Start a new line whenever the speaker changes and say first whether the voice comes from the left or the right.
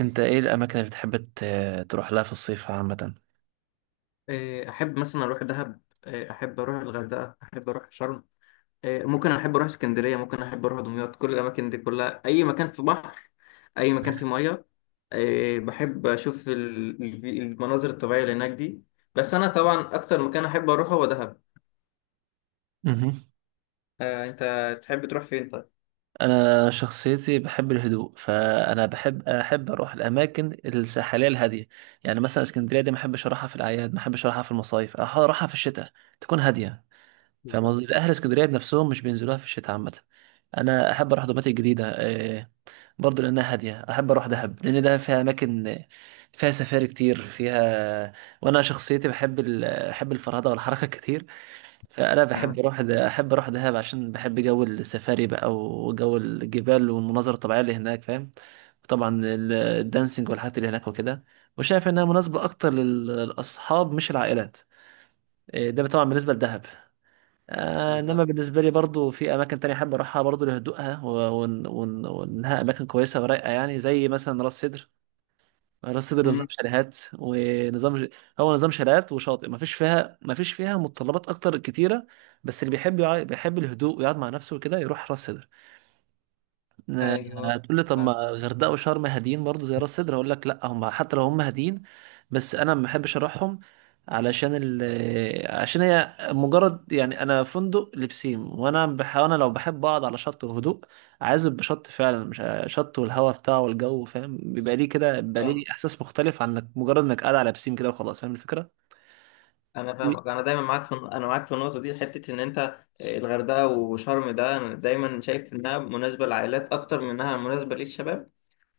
right: انت ايه الاماكن اللي بتحب تروح لها في الصيف عامه؟
left: إيه، احب مثلا اروح دهب. إيه، احب اروح الغردقه، احب اروح شرم. إيه، ممكن احب اروح اسكندريه، ممكن احب اروح دمياط. كل الاماكن دي كلها اي مكان في بحر، اي مكان في ميه. إيه، بحب اشوف المناظر الطبيعيه اللي هناك دي. بس انا طبعا اكتر مكان احب اروحه هو دهب.
right: مهم.
left: آه، انت تحب تروح فين طيب؟
right: انا شخصيتي بحب الهدوء، فانا بحب اروح الاماكن الساحليه الهاديه. يعني مثلا اسكندريه دي ما احبش اروحها في الاعياد، ما احبش اروحها في المصايف، اروحها في الشتاء تكون هاديه. فاهم
left: بالظبط.
right: قصدي؟ اهل اسكندريه بنفسهم مش بينزلوها في الشتاء عامه. انا احب اروح دوماتيك الجديده، برضو لانها هاديه. احب اروح دهب لان دهب فيها اماكن، فيها سفاري كتير فيها. وانا شخصيتي بحب الفرهده والحركه كتير. فأنا بحب
left: آه.
right: أروح أحب أروح دهب عشان بحب جو السفاري بقى وجو الجبال والمناظر الطبيعية اللي هناك. فاهم؟ طبعا الدانسينج والحاجات اللي هناك وكده، وشايف إنها مناسبة أكتر للأصحاب مش العائلات. إيه، ده طبعا بالنسبة لدهب. آه،
left: بالظبط.
right: إنما بالنسبة لي برضو في أماكن تانية أحب أروحها برضو لهدوءها وإنها أماكن كويسة ورايقة، يعني زي مثلا راس سدر. راس سدر نظام
left: مم.
right: شاليهات ونظام، هو نظام شاليهات وشاطئ. ما فيش فيها متطلبات اكتر كتيره. بس اللي بيحب الهدوء ويقعد مع نفسه وكده يروح راس سدر. آه،
left: ايوه.
right: هتقول لي طب
left: فاهم.
right: ما الغردقه وشرم هاديين برضو زي راس سدر؟ هقول لك لا، هم حتى لو هم هاديين بس انا ما بحبش اروحهم، علشان ال، عشان هي مجرد يعني انا فندق لبسين، انا لو بحب اقعد على شط وهدوء عايز يبقى شط فعلا، مش شط والهواء بتاعه والجو. فاهم؟ بيبقى ليه كده، بيبقى ليه احساس مختلف عن انك مجرد انك قاعد على بسين كده وخلاص. فاهم الفكره؟
left: انا فاهمك، انا معاك في النقطه دي، حته ان انت. آه، الغردقه وشرم ده انا دايما شايف انها مناسبه للعائلات اكتر من انها مناسبه للشباب.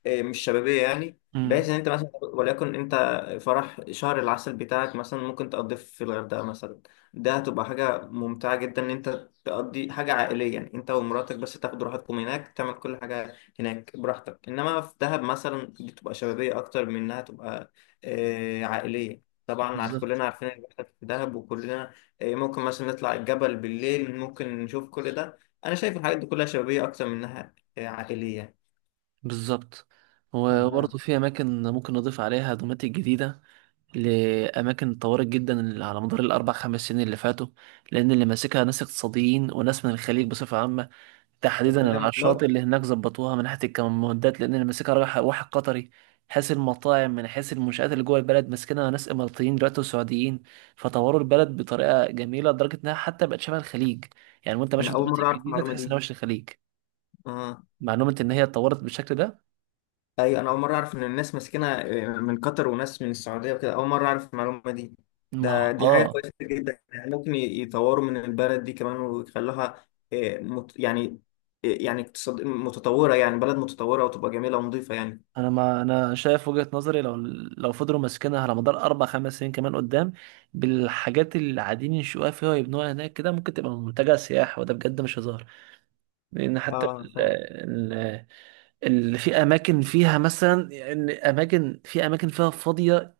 left: إيه، مش شبابية، يعني بحيث
right: امم
left: ان انت مثلا وليكن انت فرح شهر العسل بتاعك مثلا ممكن تقضيه في الغردقة مثلا. ده هتبقى حاجة ممتعة جدا ان انت تقضي حاجة عائلية، يعني انت ومراتك بس تاخدوا راحتكم هناك، تعمل كل حاجة هناك براحتك. انما في دهب مثلا دي بتبقى شبابية اكتر من انها تبقى عائلية. طبعا
right: بالظبط.
left: كلنا عارفين اللي بيحصل في دهب، وكلنا آه، ممكن مثلا نطلع الجبل بالليل، ممكن نشوف كل ده. انا شايف الحاجات دي كلها شبابية اكتر من انها عائلية.
right: بالظبط، وبرضه في اماكن ممكن نضيف عليها دوماتيك جديده، لأماكن اتطورت جدا اللي على مدار الأربع خمس سنين اللي فاتوا. لأن اللي ماسكها ناس اقتصاديين وناس من الخليج بصفة عامة،
left: يا
right: تحديدا على
left: سلام والله.
right: الشاطئ اللي هناك، ظبطوها من ناحية الكمامودات. لأن اللي ماسكها واحد قطري، حيث المطاعم، من حيث المنشآت اللي جوه البلد ماسكينها ناس إماراتيين دلوقتي وسعوديين. فطوروا البلد بطريقة جميلة لدرجة إنها حتى بقت شبه الخليج. يعني وأنت ماشي
left: انا
right: في
left: اول
right: دمياط
left: مره اعرف
right: الجديدة
left: المعلومه
right: تحس إنها
left: دي.
right: مش الخليج.
left: اه.
right: معلومة إن هي اتطورت بالشكل ده.
left: ايوه، انا اول مره اعرف ان الناس ماسكينها آه، من قطر وناس من السعوديه وكده. اول مره اعرف المعلومه دي.
right: ما
left: دي حاجه
right: آه
left: كويسه جدا، يعني ممكن يطوروا من البلد دي كمان ويخلوها يعني آه، يعني اقتصاد متطوره، يعني بلد متطوره وتبقى جميله ونظيفه يعني.
right: انا ما انا شايف وجهة نظري، لو لو فضلوا ماسكينها على مدار اربع خمس سنين كمان قدام بالحاجات اللي قاعدين ينشئوها فيها ويبنوها هناك كده، ممكن تبقى منتجع سياحي، وده بجد مش هزار. لان حتى
left: اه فعلا.
right: اللي في اماكن فيها مثلا، يعني اماكن، في اماكن فيها فاضيه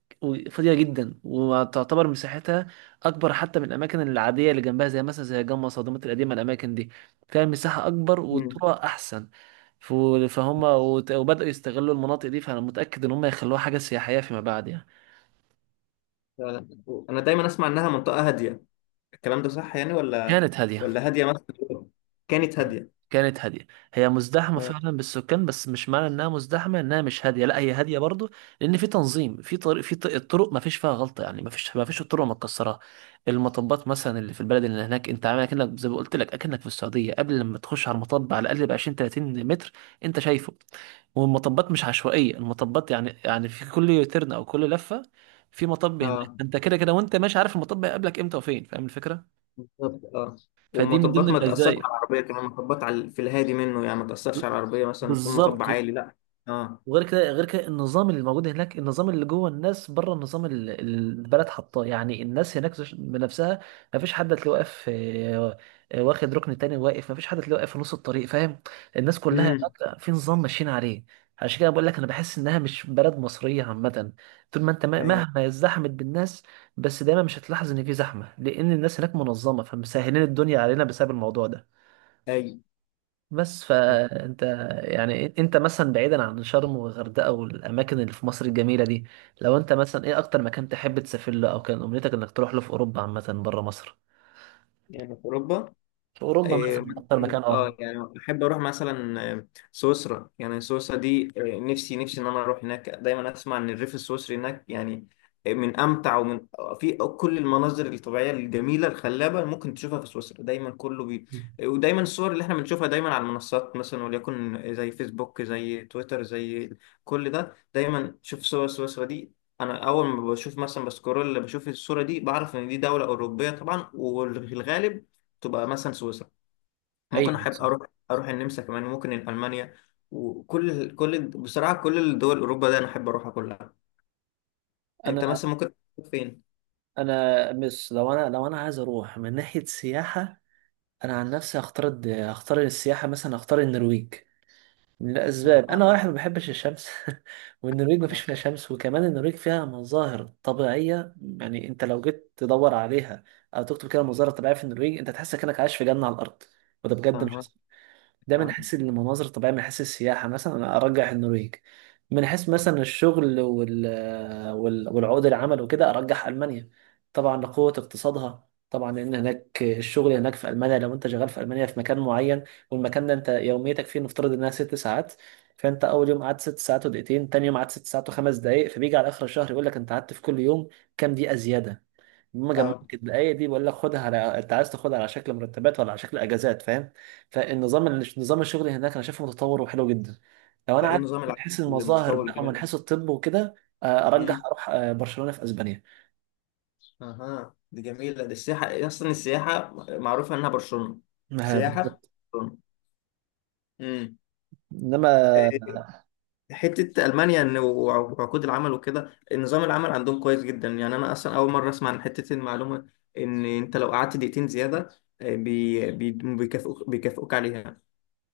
right: فاضيه جدا وتعتبر مساحتها اكبر حتى من الاماكن العاديه اللي جنبها، زي مثلا زي جمصة صدمات القديمه. الاماكن دي فيها مساحه اكبر
left: امم.
right: والطرق احسن. ف- وبداوا يستغلوا المناطق دي، فانا متاكد ان هم يخلوها حاجه سياحيه فيما بعد يعني.
left: فعلا. انا دايما اسمع انها منطقه هاديه. الكلام ده صح يعني ولا
right: كانت هاديه،
left: ولا هاديه مثلا؟ كانت هاديه.
right: كانت هادية. هي مزدحمة فعلا بالسكان، بس مش معنى انها مزدحمة انها مش هادية، لا هي هادية برضو. لان في تنظيم، في طريق، في الطرق ما فيش فيها غلطة يعني. ما فيش الطرق متكسرة. المطبات مثلا اللي في البلد اللي هناك، انت عامل اكنك زي ما قلت لك اكنك في السعودية. قبل لما تخش على المطب على الاقل ب 20 30 متر انت شايفه. والمطبات مش عشوائية، المطبات يعني في كل ترن او كل لفة في مطب هناك.
left: اه.
right: انت كده كده وانت ماشي عارف المطب هيقابلك امتى وفين. فاهم الفكرة؟
left: بالظبط اه.
right: فدي من ضمن
left: والمطبات ما تأثرش على
right: المزايا.
left: العربية كمان، مطبات على في الهادي منه يعني، ما تأثرش على العربية مثلا يكون مطب
right: بالظبط.
left: عالي، لا. اه.
right: وغير كده غير كده النظام اللي موجود هناك، النظام اللي جوه الناس، بره النظام اللي البلد حطاه. يعني الناس هناك بنفسها ما فيش حد هتلاقيه واقف، واخد ركن تاني واقف، ما فيش حد هتلاقيه واقف في نص الطريق. فاهم؟ الناس كلها
left: امم.
right: هناك في نظام ماشيين عليه. عشان كده بقول لك انا بحس انها مش بلد مصريه عامه. طول ما انت
left: اي.
right: مهما ازدحمت بالناس بس دايما مش هتلاحظ ان في زحمه، لان الناس هناك منظمه فمسهلين الدنيا علينا بسبب الموضوع ده.
left: اي.
right: بس فانت، يعني انت مثلا بعيدا عن شرم والغردقه والاماكن اللي في مصر الجميله دي، لو انت مثلا ايه اكتر مكان تحب تسافر له او كان امنيتك انك تروح له في اوروبا عامه بره مصر؟
left: يعني في أوروبا.
right: في اوروبا
left: إيه،
right: مثلا اكتر
left: مثلا
right: مكان، اه
left: يعني احب اروح مثلا آه، سويسرا. يعني سويسرا دي آه، نفسي نفسي ان انا اروح هناك. دايما اسمع ان الريف السويسري هناك يعني آه، من امتع ومن آه، في كل المناظر الطبيعيه الجميله الخلابه ممكن تشوفها في سويسرا. دايما كله آه، ودايما الصور اللي احنا بنشوفها دايما على المنصات مثلا وليكن زي فيسبوك زي تويتر، زي كل ده. دايما شوف صور سويسرا دي، انا اول ما بشوف مثلا بسكرول بشوف الصوره دي بعرف ان دي دوله اوروبيه طبعا، وفي الغالب تبقى مثلا سويسرا. ممكن
right: ايوه.
left: احب اروح النمسا كمان، وممكن المانيا. وكل كل بصراحه كل الدول اوروبا ده انا احب اروحها كلها. انت
right: انا
left: مثلا ممكن تروح فين؟
right: انا مش لو انا لو انا عايز اروح من ناحيه سياحه، انا عن نفسي هختار السياحه مثلا، هختار النرويج.
left: اها.
right: لأسباب، أنا واحد ما بحبش الشمس والنرويج ما فيش فيها شمس، وكمان النرويج فيها مظاهر طبيعية. يعني أنت لو جيت تدور عليها أو تكتب كده مظاهر طبيعية في النرويج، أنت تحس كأنك عايش في جنة على الأرض. وده بجد
left: اها.
right: مش، ده من
left: فاهم.
right: حيث المناظر الطبيعية، من حيث السياحة مثلا أنا أرجح النرويج. من حيث مثلا الشغل والعقود العمل وكده أرجح ألمانيا، طبعا لقوة اقتصادها. طبعا لأن هناك الشغل، هناك في ألمانيا لو أنت شغال في ألمانيا في مكان معين، والمكان ده أنت يوميتك فيه نفترض إنها ست ساعات، فأنت أول يوم قعدت ست ساعات ودقيقتين، تاني يوم قعدت ست ساعات وخمس دقايق، فبيجي على آخر الشهر يقول لك أنت قعدت في كل يوم كام دقيقة زيادة. بما جمعت
left: اه.
right: الدقايق دي بقول لك خدها، على أنت عايز تاخدها على شكل مرتبات ولا على شكل أجازات. فاهم؟ فالنظام، نظام الشغل هناك انا شايفه متطور وحلو جدا. لو
left: ده
right: انا
left: ايه
right: عايز
left: نظام
right: من
left: العالم
right: حيث المظاهر
left: المتطور
right: بقى ومن
left: الجديد ده؟
right: حيث الطب وكده،
left: مم.
right: ارجح اروح برشلونه في اسبانيا.
left: اها، دي جميله، دي السياحه، اصلا السياحه معروفه انها برشلونه.
right: آه،
left: سياحه.
right: بالظبط.
left: برشلونه. امم.
right: انما،
left: حتة ألمانيا إن وعقود العمل وكده، نظام العمل عندهم كويس جدا يعني. أنا أصلا أول مرة أسمع عن حتة المعلومة إن أنت لو قعدت دقيقتين زيادة آه، بي بي بيكافئوك عليها.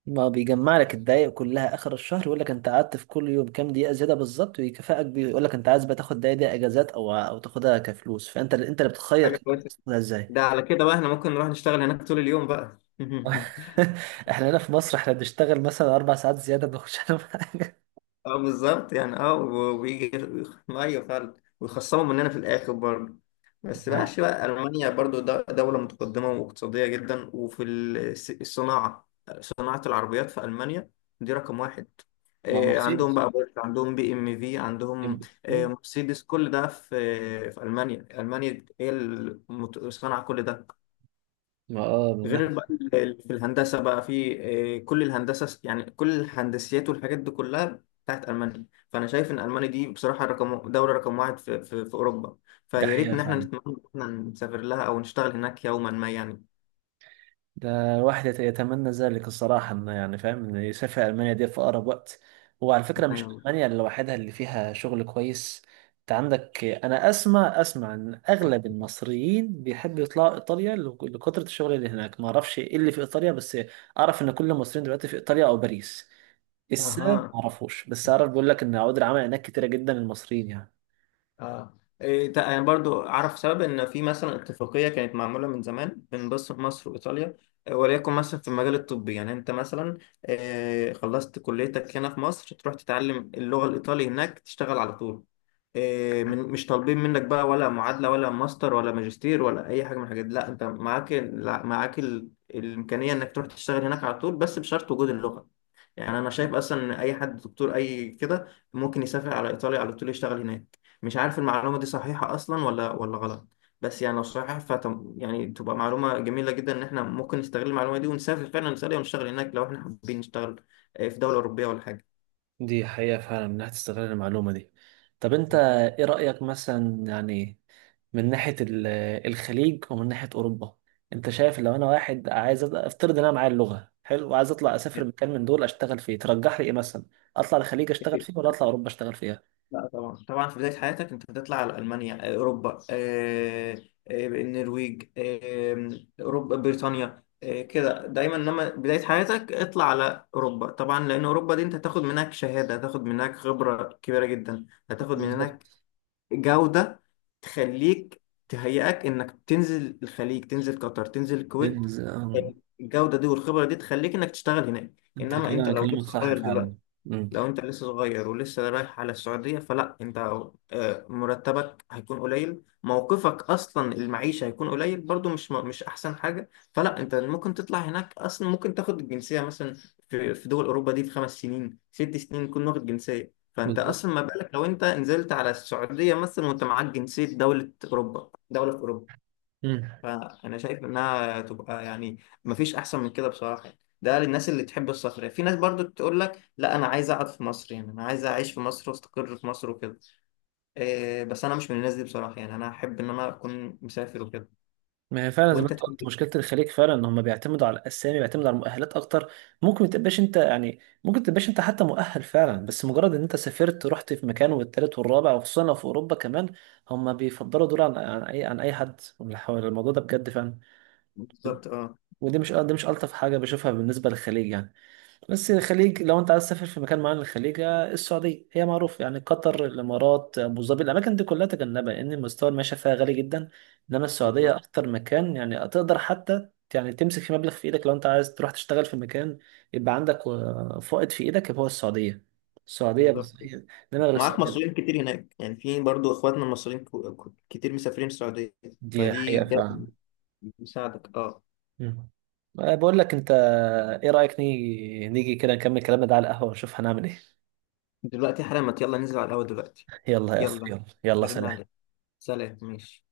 right: ما بيجمع لك الدقايق كلها اخر الشهر يقول لك انت قعدت في كل يوم كام دقيقه زياده بالظبط ويكافئك بيه، يقول لك انت عايز بقى تاخد الدقايق دي اجازات او او تاخدها كفلوس. انت اللي بتخير
left: حاجة
right: كمان
left: كويسة.
right: تاخدها ازاي.
left: ده على كده بقى إحنا ممكن نروح نشتغل هناك طول اليوم بقى.
right: احنا هنا في مصر احنا بنشتغل مثلا اربع ساعات زياده ما بناخدش عنهم حاجه.
left: أه بالظبط يعني، ويجي. أيوه فعلا، ويخصموا مننا في الآخر برضه. بس بقى عشان بقى ألمانيا برضو دولة متقدمة واقتصادية جدا، وفي الصناعة. صناعة العربيات في ألمانيا دي رقم واحد.
right: مع
left: إيه، عندهم
right: مرسيدس.
left: بقى بورش، عندهم BMW، عندهم إيه،
right: مم.
left: مرسيدس. كل ده في ألمانيا. ألمانيا هي اللي صنع كل ده.
right: ما اه،
left: غير بقى في الهندسة بقى، في آه، كل الهندسة. يعني كل الهندسيات والحاجات دي كلها بتاعت ألمانيا. فأنا شايف إن ألمانيا دي بصراحة دولة رقم واحد في أوروبا.
right: ده
left: فيا ريت
right: حقيقة
left: إن إحنا
right: فعلا.
left: نتمنى إن إحنا نسافر لها أو نشتغل هناك يوما ما يعني.
right: ده الواحد يتمنى ذلك الصراحة، إنه يعني فاهم إنه يسافر ألمانيا دي في أقرب وقت. وعلى فكرة مش
left: أيوة.
right: ألمانيا لوحدها اللي فيها شغل كويس. أنت عندك، أنا أسمع إن أغلب المصريين بيحبوا يطلعوا إيطاليا لكثرة الشغل اللي هناك. ما أعرفش إيه اللي في إيطاليا، بس أعرف إن كل المصريين دلوقتي في إيطاليا أو باريس. السبب
left: أها.
right: ما أعرفوش، بس أعرف بيقول لك إن عقود العمل هناك كتيرة جدا للمصريين يعني.
left: اه إيه يعني برضو اعرف سبب ان في مثلا اتفاقيه كانت معموله من زمان بين مصر وايطاليا آه، وليكن مثلا في المجال الطبي. يعني انت مثلا آه، خلصت كليتك هنا في مصر، تروح تتعلم اللغه الايطالي هناك تشتغل على طول. آه، من مش طالبين منك بقى ولا معادله ولا ماستر ولا ماجستير، ولا اي حاجه من الحاجات دي. لا، انت معاك الامكانيه انك تروح تشتغل هناك على طول، بس بشرط وجود اللغه. يعني انا شايف اصلا ان اي حد دكتور اي كده ممكن يسافر على ايطاليا على طول يشتغل هناك. مش عارف المعلومة دي صحيحة أصلا ولا غلط. بس يعني لو صحيحة فتم، يعني تبقى معلومة جميلة جدا إن إحنا ممكن نستغل المعلومة دي ونسافر فعلا، نسافر ونشتغل هناك لو إحنا حابين نشتغل آه، في دولة أوروبية ولا حاجة.
right: دي حقيقة فعلا إنها تستغل المعلومة دي. طب أنت إيه رأيك مثلا يعني، من ناحية الخليج ومن ناحية أوروبا، أنت شايف لو أنا واحد عايز أبدأ، أفترض إن أنا معايا اللغة حلو وعايز أطلع أسافر مكان من دول أشتغل فيه، ترجح لي إيه مثلا؟ أطلع الخليج أشتغل فيه ولا أطلع أوروبا أشتغل فيها؟
left: لا طبعا، طبعا في بداية حياتك أنت بتطلع على ألمانيا آه، أوروبا آه، آه، النرويج آه، أوروبا، بريطانيا آه، كده. دايما لما بداية حياتك اطلع على أوروبا طبعا، لأن أوروبا دي أنت هتاخد منك شهادة، هتاخد منك خبرة كبيرة جدا، هتاخد منك
right: بالظبط.
left: جودة، تخليك تهيئك انك تنزل الخليج، تنزل قطر، تنزل الكويت.
right: إنز- آم،
left: الجودة دي والخبرة دي تخليك انك تشتغل هناك.
right: أنت كده،
left: انما انت لو
right: كلامك
left: لسه
right: صح
left: صغير دلوقتي،
right: فعلا. مم.
left: لو انت لسه صغير ولسه رايح على السعودية، فلا انت آه، مرتبك هيكون قليل، موقفك اصلا المعيشة هيكون قليل برضو، مش احسن حاجة. فلا، انت ممكن تطلع هناك اصلا، ممكن تاخد الجنسية مثلا في دول اوروبا دي، في 5 سنين 6 سنين تكون واخد جنسية. فانت
right: بالظبط.
left: اصلا ما بالك لو انت نزلت على السعودية مثلا وانت معاك جنسية دولة في اوروبا. فانا شايف انها تبقى يعني مفيش احسن من كده بصراحه يعني. ده للناس اللي تحب السفر يعني. في ناس برضو تقول لك لا، انا عايز اقعد في مصر، يعني انا عايز اعيش في مصر واستقر في مصر وكده. إيه، بس انا مش من الناس دي بصراحه يعني، انا احب ان انا اكون مسافر وكده.
right: ما هي فعلا زي ما
left: وانت
right: انت
left: تحب
right: قلت،
left: إيه؟
right: مشكله الخليج فعلا ان هم بيعتمدوا على الاسامي، بيعتمدوا على المؤهلات اكتر. ممكن ما تبقاش انت يعني، ممكن ما تبقاش انت حتى مؤهل فعلا، بس مجرد ان انت سافرت رحت في مكان والتالت والرابع، وخصوصا لو في اوروبا كمان، هم بيفضلوا دول عن عن اي حد من اللي حوالي. الموضوع ده بجد فعلا.
left: بالظبط اه.
right: ودي مش الطف حاجه بشوفها بالنسبه للخليج يعني. بس الخليج، لو انت عايز تسافر في مكان معين الخليج، آه، السعوديه هي معروف يعني. قطر، الامارات، ابو ظبي، الاماكن دي كلها تجنبها لان المستوى المعيشه فيها غالي جدا. انما السعوديه
left: بالظبط.
right: اكتر مكان يعني تقدر حتى يعني تمسك في مبلغ في ايدك، لو انت عايز تروح تشتغل في مكان يبقى عندك فائض في ايدك، يبقى هو السعوديه. السعوديه
left: بالظبط.
right: بس هي، انما غير
left: معاك
right: السعوديه لا.
left: مصريين كتير هناك يعني، في برضو اخواتنا المصريين كتير مسافرين السعوديه.
right: دي
left: فدي
right: حقيقه
left: جاية
right: فعلا.
left: تساعدك اه.
right: مم. بقول لك انت، ايه رايك نيجي كده نكمل كلامنا ده على القهوه ونشوف هنعمل ايه؟
left: دلوقتي حالا، ما يلا ننزل على القهوه دلوقتي.
right: يلا يا اخو،
left: يلا.
right: يلا يلا
left: هرن
right: سلام.
left: عليك. سلام ماشي.